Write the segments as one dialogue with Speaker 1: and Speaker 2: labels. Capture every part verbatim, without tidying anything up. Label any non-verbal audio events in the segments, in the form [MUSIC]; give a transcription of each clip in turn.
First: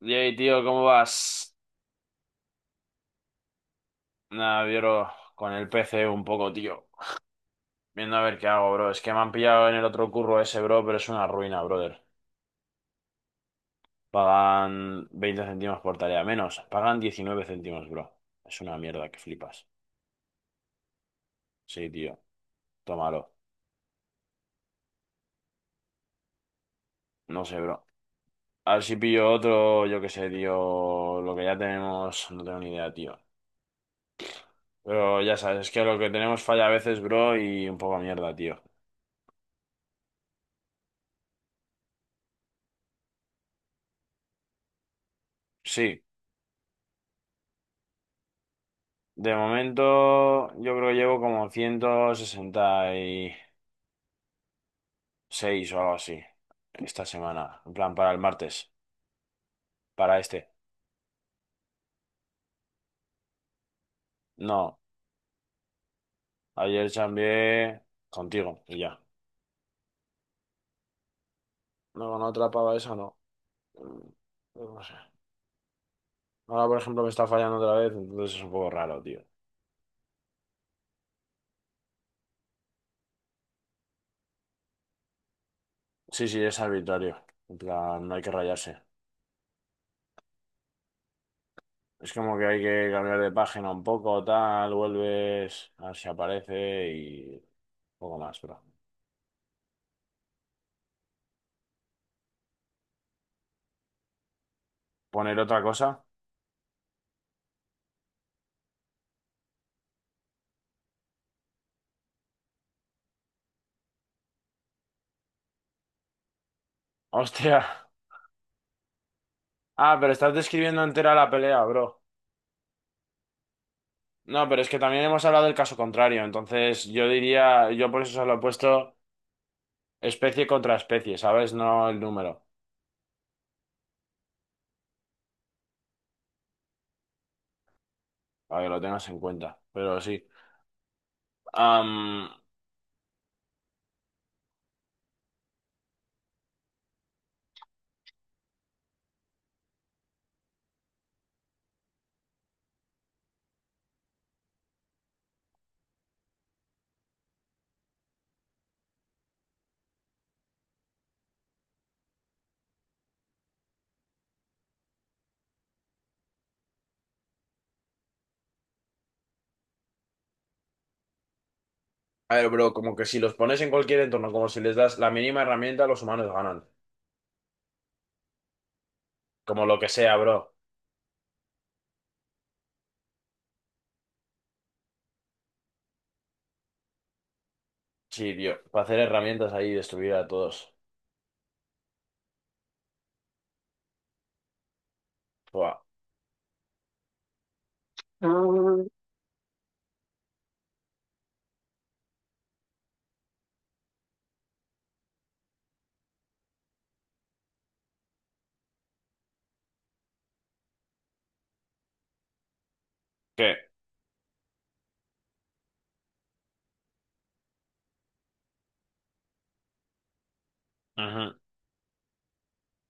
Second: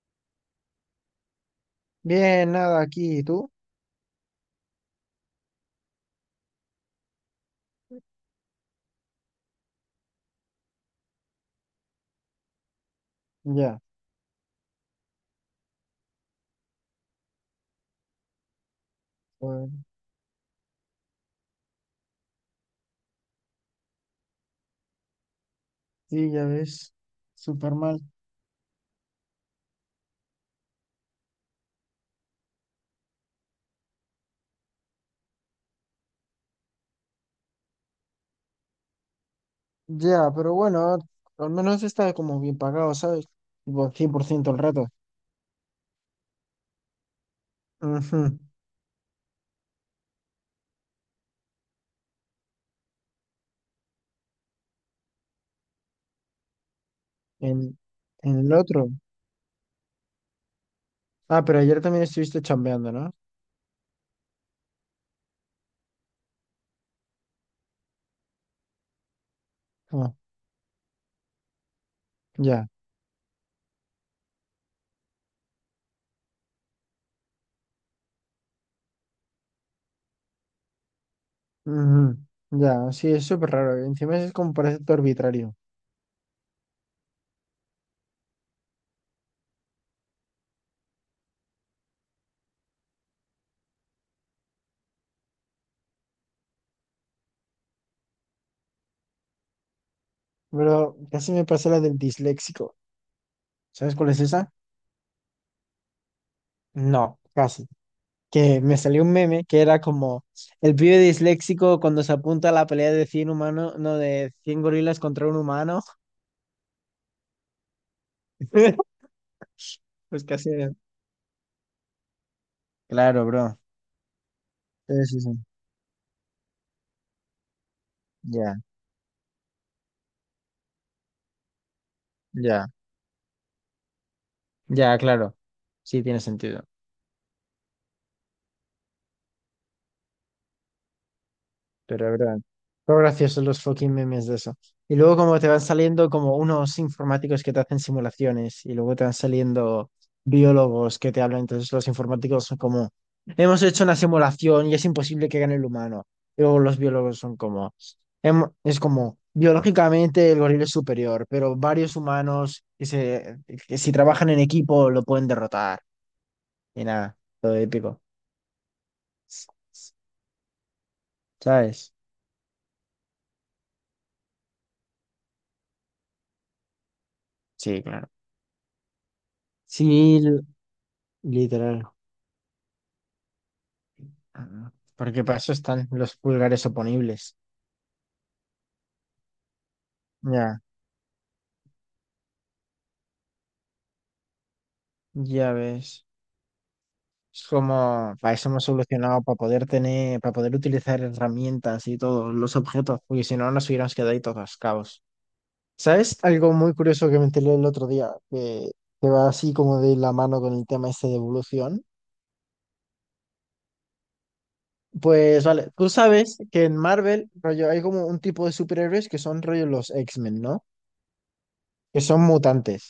Speaker 1: Yay, tío, ¿cómo vas?
Speaker 2: Bien, nada, aquí, ¿y tú?
Speaker 1: Nada, bro, con el P C un poco, tío. Viendo a ver qué hago, bro. Es que me han pillado en el otro curro ese, bro, pero es una ruina, brother.
Speaker 2: Ya,
Speaker 1: Pagan veinte céntimos por tarea, menos. Pagan diecinueve céntimos, bro. Es una mierda que flipas.
Speaker 2: pues,
Speaker 1: Sí, tío, tómalo.
Speaker 2: sí, ya ves,
Speaker 1: No sé, bro.
Speaker 2: súper mal.
Speaker 1: A ver si pillo otro, yo qué sé, tío. Lo que ya tenemos, no tengo ni idea, tío. Pero ya sabes, es que lo que tenemos falla a veces, bro, y un poco mierda, tío.
Speaker 2: Ya, pero bueno, al menos está como bien pagado, ¿sabes? Tipo, cien por ciento el rato.
Speaker 1: Sí.
Speaker 2: Ujú.
Speaker 1: De momento, yo creo que llevo como ciento sesenta y seis o algo así esta semana. En
Speaker 2: En,
Speaker 1: plan, para el
Speaker 2: en el
Speaker 1: martes,
Speaker 2: otro.
Speaker 1: para este.
Speaker 2: Ah, pero ayer también estuviste chambeando, ¿no?
Speaker 1: No, ayer chambeé contigo y ya.
Speaker 2: Ah,
Speaker 1: No, con otra
Speaker 2: ya.
Speaker 1: pava esa no. Mm, No sé. Ahora, por ejemplo, me está fallando otra vez, entonces es un poco raro, tío.
Speaker 2: Ujú. Ya, sí, es súper raro. Y encima es como parece todo arbitrario.
Speaker 1: Sí, sí, es arbitrario. En plan, no hay que rayarse. Es como que hay que cambiar de página un poco, tal, vuelves, a ver si aparece y poco más, pero.
Speaker 2: Pero casi me pasó la del disléxico. ¿Sabes cuál es esa?
Speaker 1: Poner otra cosa.
Speaker 2: No, casi. Que me salió un meme que era como el pibe disléxico cuando se apunta a la pelea de cien humanos, no, de cien gorilas contra un humano.
Speaker 1: [LAUGHS] Hostia.
Speaker 2: [LAUGHS]
Speaker 1: Ah, pero
Speaker 2: Pues
Speaker 1: estás
Speaker 2: casi.
Speaker 1: describiendo entera la pelea, bro.
Speaker 2: Claro, bro.
Speaker 1: No, pero es que
Speaker 2: Sí,
Speaker 1: también
Speaker 2: sí,
Speaker 1: hemos
Speaker 2: sí.
Speaker 1: hablado del caso contrario, entonces yo diría, yo por eso solo he
Speaker 2: Ya,
Speaker 1: puesto especie contra especie, ¿sabes? No el número,
Speaker 2: ya, ya, claro. Sí, tiene sentido.
Speaker 1: para que lo tengas en cuenta, pero sí.
Speaker 2: Pero es
Speaker 1: Am,
Speaker 2: verdad. Son graciosos los fucking memes de eso. Y luego como te van saliendo como unos informáticos que te hacen simulaciones y luego te van saliendo biólogos que te hablan. Entonces los informáticos son como, hemos hecho una simulación y es imposible que gane el humano. Y luego los biólogos son como, "Hem- es como, biológicamente el gorila es superior, pero varios humanos que, se, que si trabajan en equipo lo pueden derrotar. Y nada, todo épico. ¿Sabes?
Speaker 1: a ver, bro, como que si los pones en cualquier entorno, como si les das la mínima herramienta, los humanos ganan.
Speaker 2: Sí, claro.
Speaker 1: Como lo que sea,
Speaker 2: Sí,
Speaker 1: bro.
Speaker 2: literal. Ah, porque para eso están los pulgares oponibles.
Speaker 1: Sí, tío, para hacer herramientas ahí y destruir a
Speaker 2: Ya,
Speaker 1: todos.
Speaker 2: ya
Speaker 1: Buah.
Speaker 2: ves. Es como, para eso hemos solucionado, para poder tener, para poder utilizar herramientas y todos los objetos, porque si no nos hubiéramos quedado ahí todos cabos. ¿Sabes algo muy curioso que me enteré el otro día, que, que va así como de la mano con el tema este de evolución?
Speaker 1: ¿Qué?
Speaker 2: Pues vale, tú sabes que en Marvel, rollo, hay como un tipo de superhéroes que son rollo los X-Men, ¿no?
Speaker 1: Ujú,
Speaker 2: Que son mutantes.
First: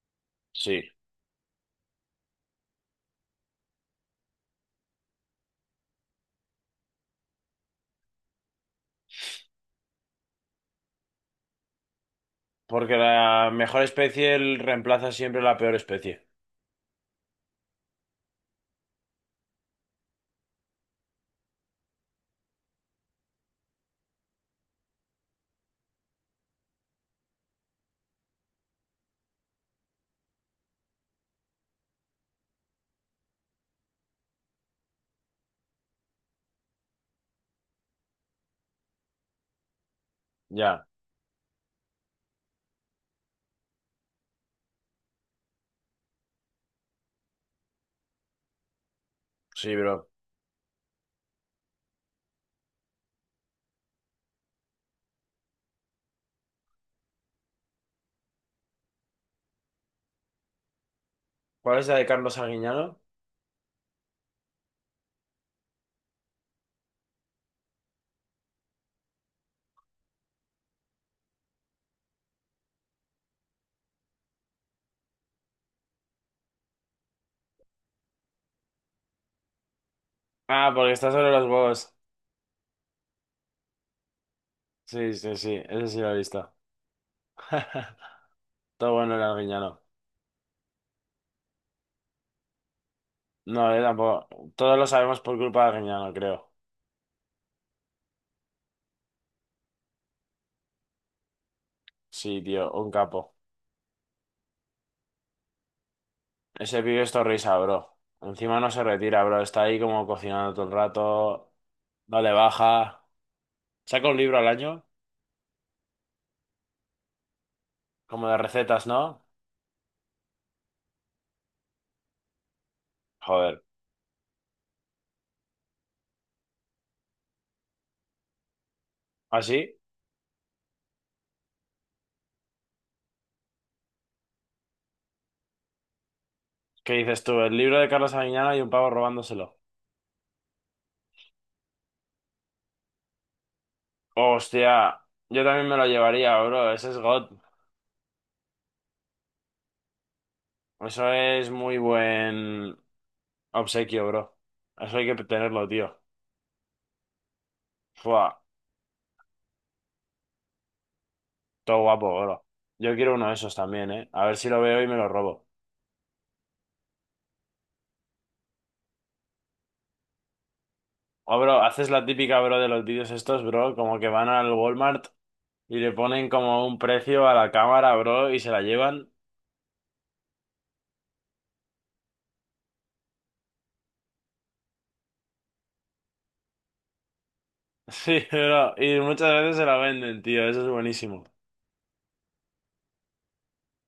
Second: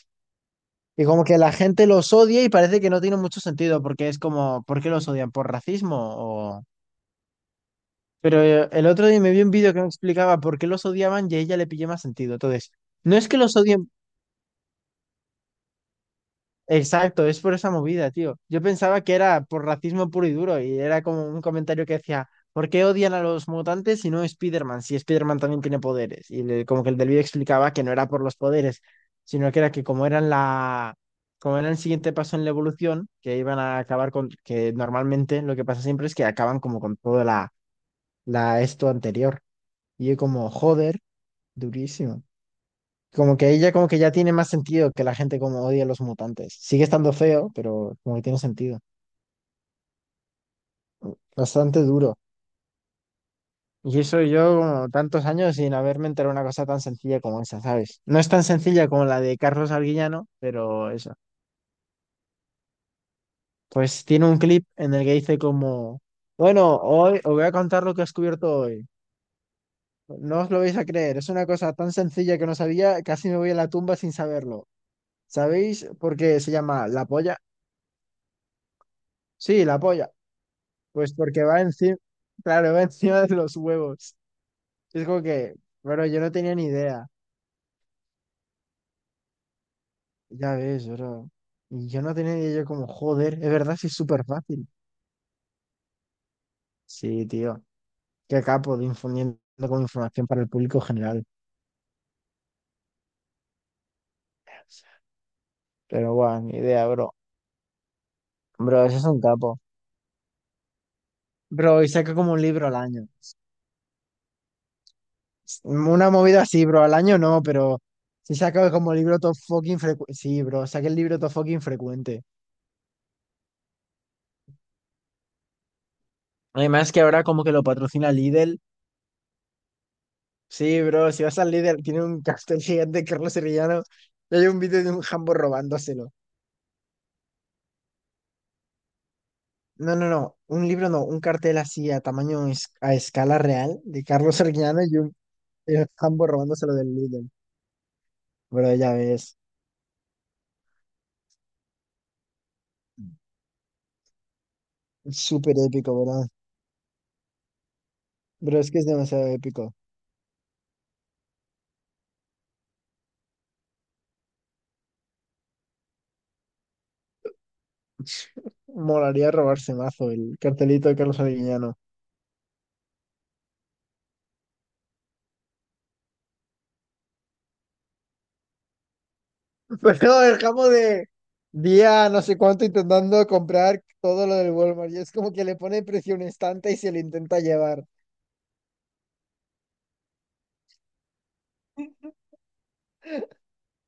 Speaker 1: sí,
Speaker 2: Y como que la gente los odia y parece que no tiene mucho sentido, porque es como, ¿por qué los odian? ¿Por racismo? O... Pero eh, el otro día me vi un vídeo que me explicaba por qué los odiaban y a ella le pillé más sentido. Entonces,
Speaker 1: porque
Speaker 2: no es que
Speaker 1: la
Speaker 2: los
Speaker 1: mejor
Speaker 2: odien.
Speaker 1: especie el- reemplaza siempre la peor especie.
Speaker 2: Exacto, es por esa movida, tío. Yo pensaba que era por racismo puro y duro y era como un comentario que decía, ¿por qué odian a los mutantes y no a Spider-Man? Si Spider-Man también tiene poderes. Y le- como que el del vídeo explicaba que no era por los poderes, sino que era que como eran la, como era el siguiente paso en la evolución, que iban a acabar con, que normalmente lo que pasa siempre es que acaban como con toda la, la, esto anterior. Y yo como,
Speaker 1: Ya,
Speaker 2: joder, durísimo. Como que ella como que ya tiene más sentido que la gente como odia a los mutantes. Sigue estando feo, pero como que tiene sentido.
Speaker 1: sí, bro.
Speaker 2: Bastante duro. Y eso yo como tantos años sin haberme enterado de una cosa tan sencilla como esa, ¿sabes? No es tan sencilla como la de Carlos Arguillano, pero eso.
Speaker 1: ¿Cuál es la de Carlos Arguiñano?
Speaker 2: Pues tiene un clip en el que dice como, bueno, hoy os voy a contar lo que he descubierto hoy. No os lo vais a creer, es una cosa tan sencilla que no sabía, casi me voy a la tumba sin saberlo. ¿Sabéis por qué se llama la polla? Sí, la polla.
Speaker 1: Ah, porque está
Speaker 2: Pues
Speaker 1: sobre
Speaker 2: porque
Speaker 1: los
Speaker 2: va
Speaker 1: huevos.
Speaker 2: encima, claro, [LAUGHS] va encima de los huevos. Es
Speaker 1: Sí,
Speaker 2: como
Speaker 1: sí, sí,
Speaker 2: que,
Speaker 1: ese sí
Speaker 2: bueno,
Speaker 1: lo he
Speaker 2: yo no
Speaker 1: visto.
Speaker 2: tenía ni idea.
Speaker 1: [LAUGHS] Todo bueno el Arguiñano.
Speaker 2: Ya ves, bro. Y yo no tenía ni idea, yo como, joder, es
Speaker 1: No,
Speaker 2: verdad,
Speaker 1: yo
Speaker 2: sí es súper
Speaker 1: tampoco.
Speaker 2: fácil.
Speaker 1: Todos lo sabemos por culpa de Arguiñano, creo.
Speaker 2: Sí, tío. Qué capo de infundiendo con información para el público general.
Speaker 1: Sí, tío, un capo.
Speaker 2: Pero guau, ni
Speaker 1: Ese
Speaker 2: idea,
Speaker 1: pibe es
Speaker 2: bro.
Speaker 1: risa, bro. Encima no se
Speaker 2: Bro, ese es un
Speaker 1: retira, bro.
Speaker 2: capo.
Speaker 1: Está ahí como cocinando todo el rato.
Speaker 2: Bro, y saca
Speaker 1: No le
Speaker 2: como un libro al
Speaker 1: baja.
Speaker 2: año.
Speaker 1: Saca un libro al año,
Speaker 2: Una movida así, bro, al año no, pero
Speaker 1: como
Speaker 2: si
Speaker 1: de
Speaker 2: saca
Speaker 1: recetas,
Speaker 2: como libro
Speaker 1: ¿no?
Speaker 2: top fucking frecuente. Sí, bro, saca el libro top fucking frecuente.
Speaker 1: Joder.
Speaker 2: Además que ahora como que lo patrocina Lidl.
Speaker 1: ¿Así?
Speaker 2: Sí, bro, si vas al líder, tiene un cartel gigante de Carlos Sevillano y hay un vídeo de un jambo robándoselo.
Speaker 1: ¿Qué dices tú? El libro de Carlos Arguiñano y un pavo robándoselo.
Speaker 2: No, no, no, un libro no, un cartel así a tamaño, es- a escala real de Carlos Sevillano y
Speaker 1: Hostia,
Speaker 2: un,
Speaker 1: yo también me
Speaker 2: y
Speaker 1: lo
Speaker 2: un jambo
Speaker 1: llevaría, bro.
Speaker 2: robándoselo
Speaker 1: Ese
Speaker 2: del
Speaker 1: es
Speaker 2: líder.
Speaker 1: God.
Speaker 2: Bro, ya ves,
Speaker 1: Eso es muy buen obsequio, bro. Eso hay que
Speaker 2: súper
Speaker 1: tenerlo,
Speaker 2: épico,
Speaker 1: tío.
Speaker 2: bro.
Speaker 1: Fua,
Speaker 2: Bro, es que es demasiado épico.
Speaker 1: todo guapo, bro. Yo quiero uno de esos también, ¿eh? A ver si lo veo y me lo robo.
Speaker 2: Molaría robarse mazo el cartelito de Carlos
Speaker 1: O, bro,
Speaker 2: Sevillano.
Speaker 1: haces la típica, bro, de los vídeos estos, bro, como que van al Walmart y le ponen como un precio a la cámara, bro, y se la llevan. [LAUGHS]
Speaker 2: [LAUGHS] Pero no, el jambo de día no sé cuánto intentando comprar todo lo del Walmart y es como que le pone precio a un estante y se lo intenta llevar.
Speaker 1: Sí, bro, y muchas veces se la venden, tío, eso es buenísimo.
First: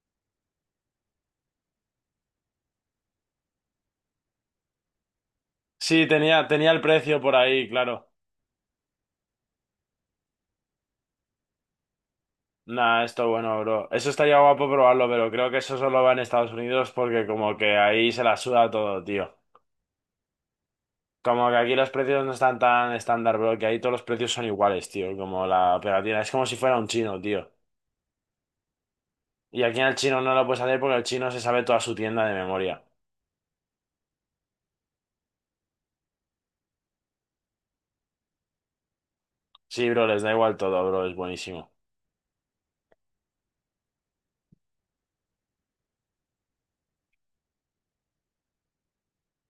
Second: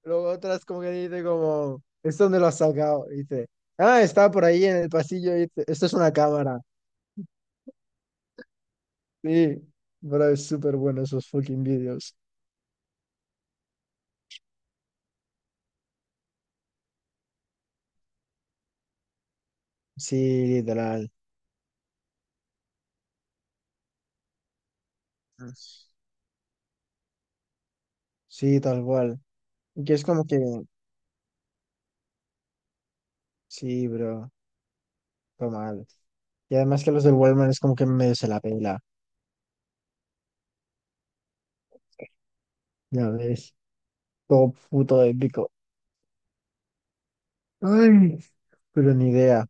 Speaker 2: Luego otras como que dice como, ¿esto dónde lo has sacado? Y dice, ah, estaba por ahí en el pasillo. Y dice, esto es
Speaker 1: Sí,
Speaker 2: una
Speaker 1: tenía,
Speaker 2: cámara.
Speaker 1: tenía el precio por ahí, claro.
Speaker 2: Sí, pero es súper bueno esos fucking vídeos.
Speaker 1: Nah, esto bueno, bro. Eso estaría guapo probarlo, pero creo que eso solo va en Estados Unidos porque como que ahí se la suda todo, tío.
Speaker 2: Sí, literal.
Speaker 1: Como que aquí los precios no están tan estándar, bro, que ahí todos los precios son iguales, tío. Como la pegatina. Es como si fuera un chino, tío.
Speaker 2: Sí, tal cual.
Speaker 1: Y aquí
Speaker 2: Y
Speaker 1: en el
Speaker 2: que es
Speaker 1: chino
Speaker 2: como
Speaker 1: no
Speaker 2: que,
Speaker 1: lo puedes hacer porque el chino se sabe toda su tienda de memoria.
Speaker 2: sí, bro, fue mal. Y además que los del Walmart es como que medio se la pela,
Speaker 1: Sí, bro, les da igual todo, bro. Es buenísimo.
Speaker 2: ya ves, todo puto épico. Ay, pero ni idea.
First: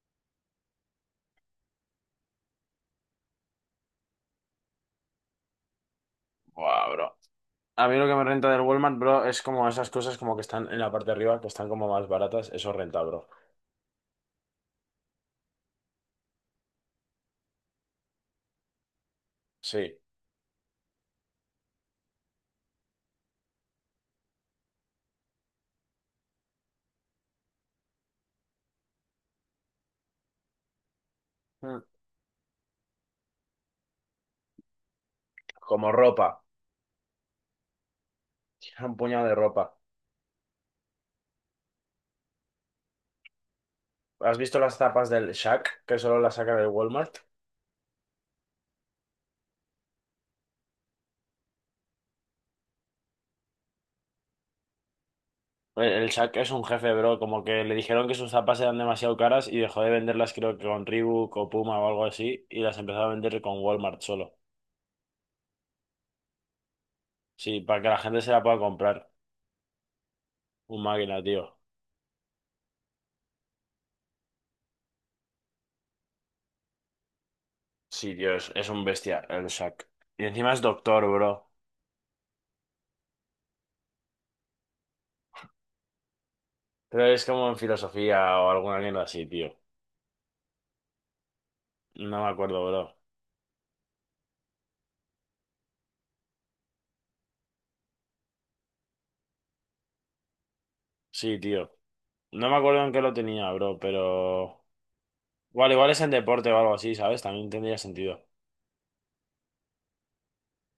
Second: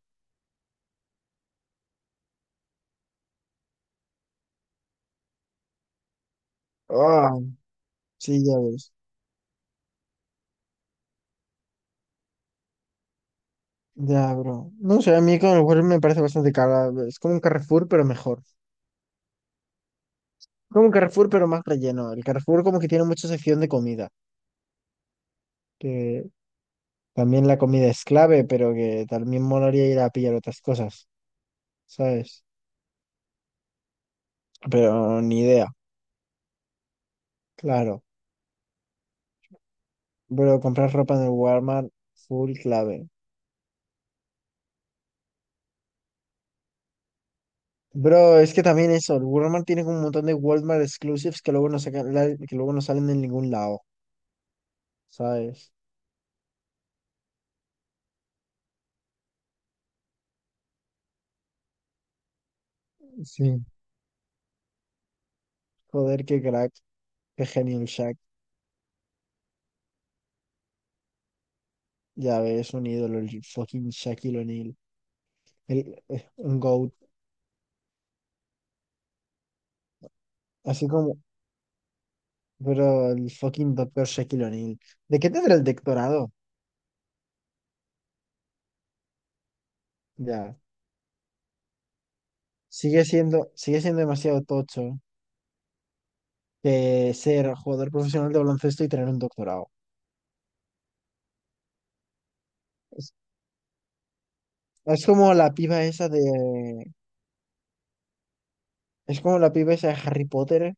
Speaker 1: Buah, bro.
Speaker 2: Ah,
Speaker 1: A mí lo que me
Speaker 2: sí,
Speaker 1: renta
Speaker 2: ya
Speaker 1: del
Speaker 2: ves.
Speaker 1: Walmart, bro, es como esas cosas como que están en la parte de arriba, que están como más baratas. Eso renta, bro.
Speaker 2: Ya, bro. No sé, a mí con el Walmart me parece bastante cara. Es como un Carrefour, pero mejor.
Speaker 1: Sí.
Speaker 2: Como un Carrefour, pero más relleno. El Carrefour como que tiene mucha sección de comida, que también la comida es clave, pero que también molaría ir a pillar otras cosas,
Speaker 1: Mm.
Speaker 2: ¿sabes? Pero ni idea,
Speaker 1: Como ropa.
Speaker 2: claro.
Speaker 1: [LAUGHS] Un puñado de ropa.
Speaker 2: Bro, comprar ropa en el Walmart, full clave.
Speaker 1: ¿Has visto las tapas del Shaq, que solo las sacan del Walmart?
Speaker 2: Bro, es que también eso, el Walmart tiene como un montón de Walmart exclusives que luego no sacan, la- que luego no salen en ningún lado, ¿sabes?
Speaker 1: El, el Shaq es un jefe, bro. Como que le dijeron que sus zapas eran demasiado caras y dejó de venderlas, creo que con Reebok o Puma o algo así, y las empezó a vender con
Speaker 2: Sí.
Speaker 1: Walmart solo.
Speaker 2: Joder, qué crack, qué
Speaker 1: Sí,
Speaker 2: genio
Speaker 1: para
Speaker 2: el
Speaker 1: que la
Speaker 2: Shaq.
Speaker 1: gente se la pueda comprar. Un máquina, tío.
Speaker 2: Ya ves, un ídolo, el fucking Shaquille O'Neal. El, eh, un GOAT.
Speaker 1: Sí, tío, es, es un bestia el Shaq. Y encima es
Speaker 2: Así
Speaker 1: doctor,
Speaker 2: como,
Speaker 1: bro.
Speaker 2: bro, el fucking doctor Shaquille O'Neal. ¿De qué tendrá el doctorado?
Speaker 1: Pero es como en filosofía o alguna mierda así, tío.
Speaker 2: Ya.
Speaker 1: No me acuerdo, bro.
Speaker 2: Sigue siendo, sigue siendo demasiado tocho que ser jugador profesional de baloncesto y tener un doctorado.
Speaker 1: Sí, tío. No me acuerdo en qué lo
Speaker 2: Es,
Speaker 1: tenía, bro, pero...
Speaker 2: es como la
Speaker 1: Igual,
Speaker 2: piba
Speaker 1: igual es
Speaker 2: esa
Speaker 1: en deporte o algo
Speaker 2: de.
Speaker 1: así, ¿sabes? También tendría sentido.
Speaker 2: Es como la piba esa de Harry Potter,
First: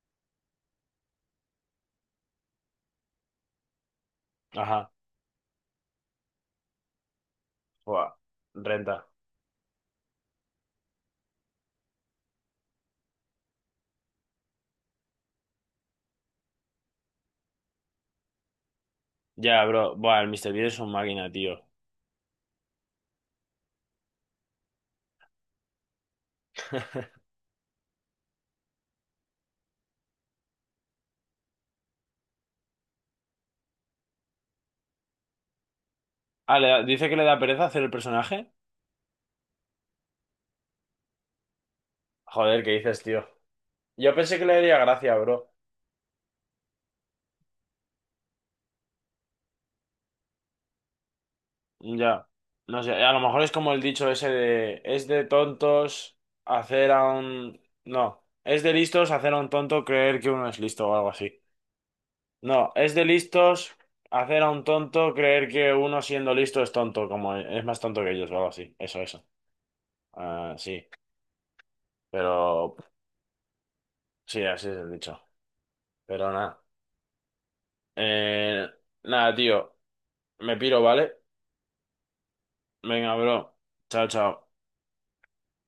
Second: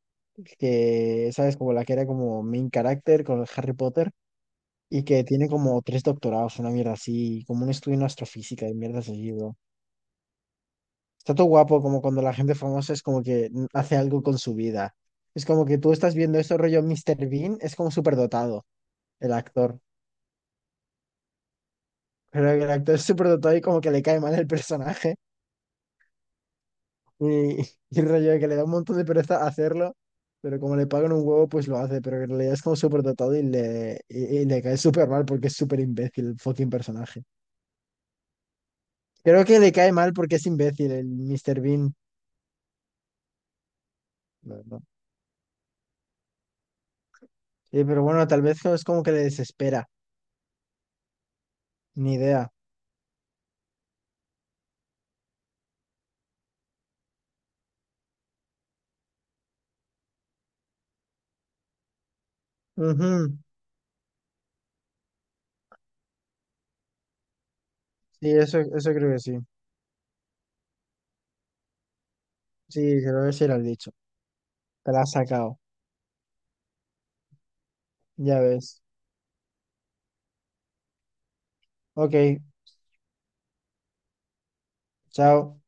Speaker 2: que, ¿sabes? Como la que era como main character con Harry Potter
Speaker 1: Ajá,
Speaker 2: y que tiene como tres doctorados, una mierda así, como un estudio en
Speaker 1: buah,
Speaker 2: astrofísica y
Speaker 1: renta.
Speaker 2: mierdas así, bro. Está todo guapo como cuando la gente famosa es como que hace algo con su vida. Es como que tú estás viendo esto rollo mister Bean, es como superdotado el
Speaker 1: Ya,
Speaker 2: actor.
Speaker 1: bro, buah, el míster Bean es un máquina, tío.
Speaker 2: Pero el actor es superdotado y como que le cae mal el personaje.
Speaker 1: [LAUGHS]
Speaker 2: Y, y el rollo de que le da un montón de pereza hacerlo, pero como le pagan un huevo, pues lo hace. Pero en realidad es como superdotado y le, y, y le cae súper mal porque es súper imbécil el
Speaker 1: Ah, le
Speaker 2: fucking
Speaker 1: da- dice que le
Speaker 2: personaje.
Speaker 1: da pereza hacer el personaje.
Speaker 2: Creo que le cae mal porque es imbécil el mister Bean.
Speaker 1: Joder, ¿qué dices, tío? Yo pensé que le
Speaker 2: No,
Speaker 1: daría
Speaker 2: no.
Speaker 1: gracia, bro.
Speaker 2: Sí, pero bueno, tal vez es como que le desespera. Ni
Speaker 1: Ya,
Speaker 2: idea.
Speaker 1: no sé, a lo mejor es como el dicho ese de, es de tontos hacer a un... No, es de listos hacer a un tonto creer que uno es listo o algo así. No, es de
Speaker 2: Ujú.
Speaker 1: listos hacer a un tonto creer que uno siendo listo es tonto, como es más tonto que ellos
Speaker 2: Sí,
Speaker 1: o algo
Speaker 2: eso,
Speaker 1: así.
Speaker 2: eso
Speaker 1: Eso,
Speaker 2: creo que
Speaker 1: eso.
Speaker 2: sí.
Speaker 1: Ah, sí, pero
Speaker 2: Sí, creo que sí era el dicho.
Speaker 1: sí, así es el
Speaker 2: Te la has
Speaker 1: dicho.
Speaker 2: sacado.
Speaker 1: Pero nada.
Speaker 2: Ya
Speaker 1: Eh,
Speaker 2: ves.
Speaker 1: nada, tío. Me piro, ¿vale?
Speaker 2: Ok,
Speaker 1: Venga, bro. Chao, chao.
Speaker 2: chao.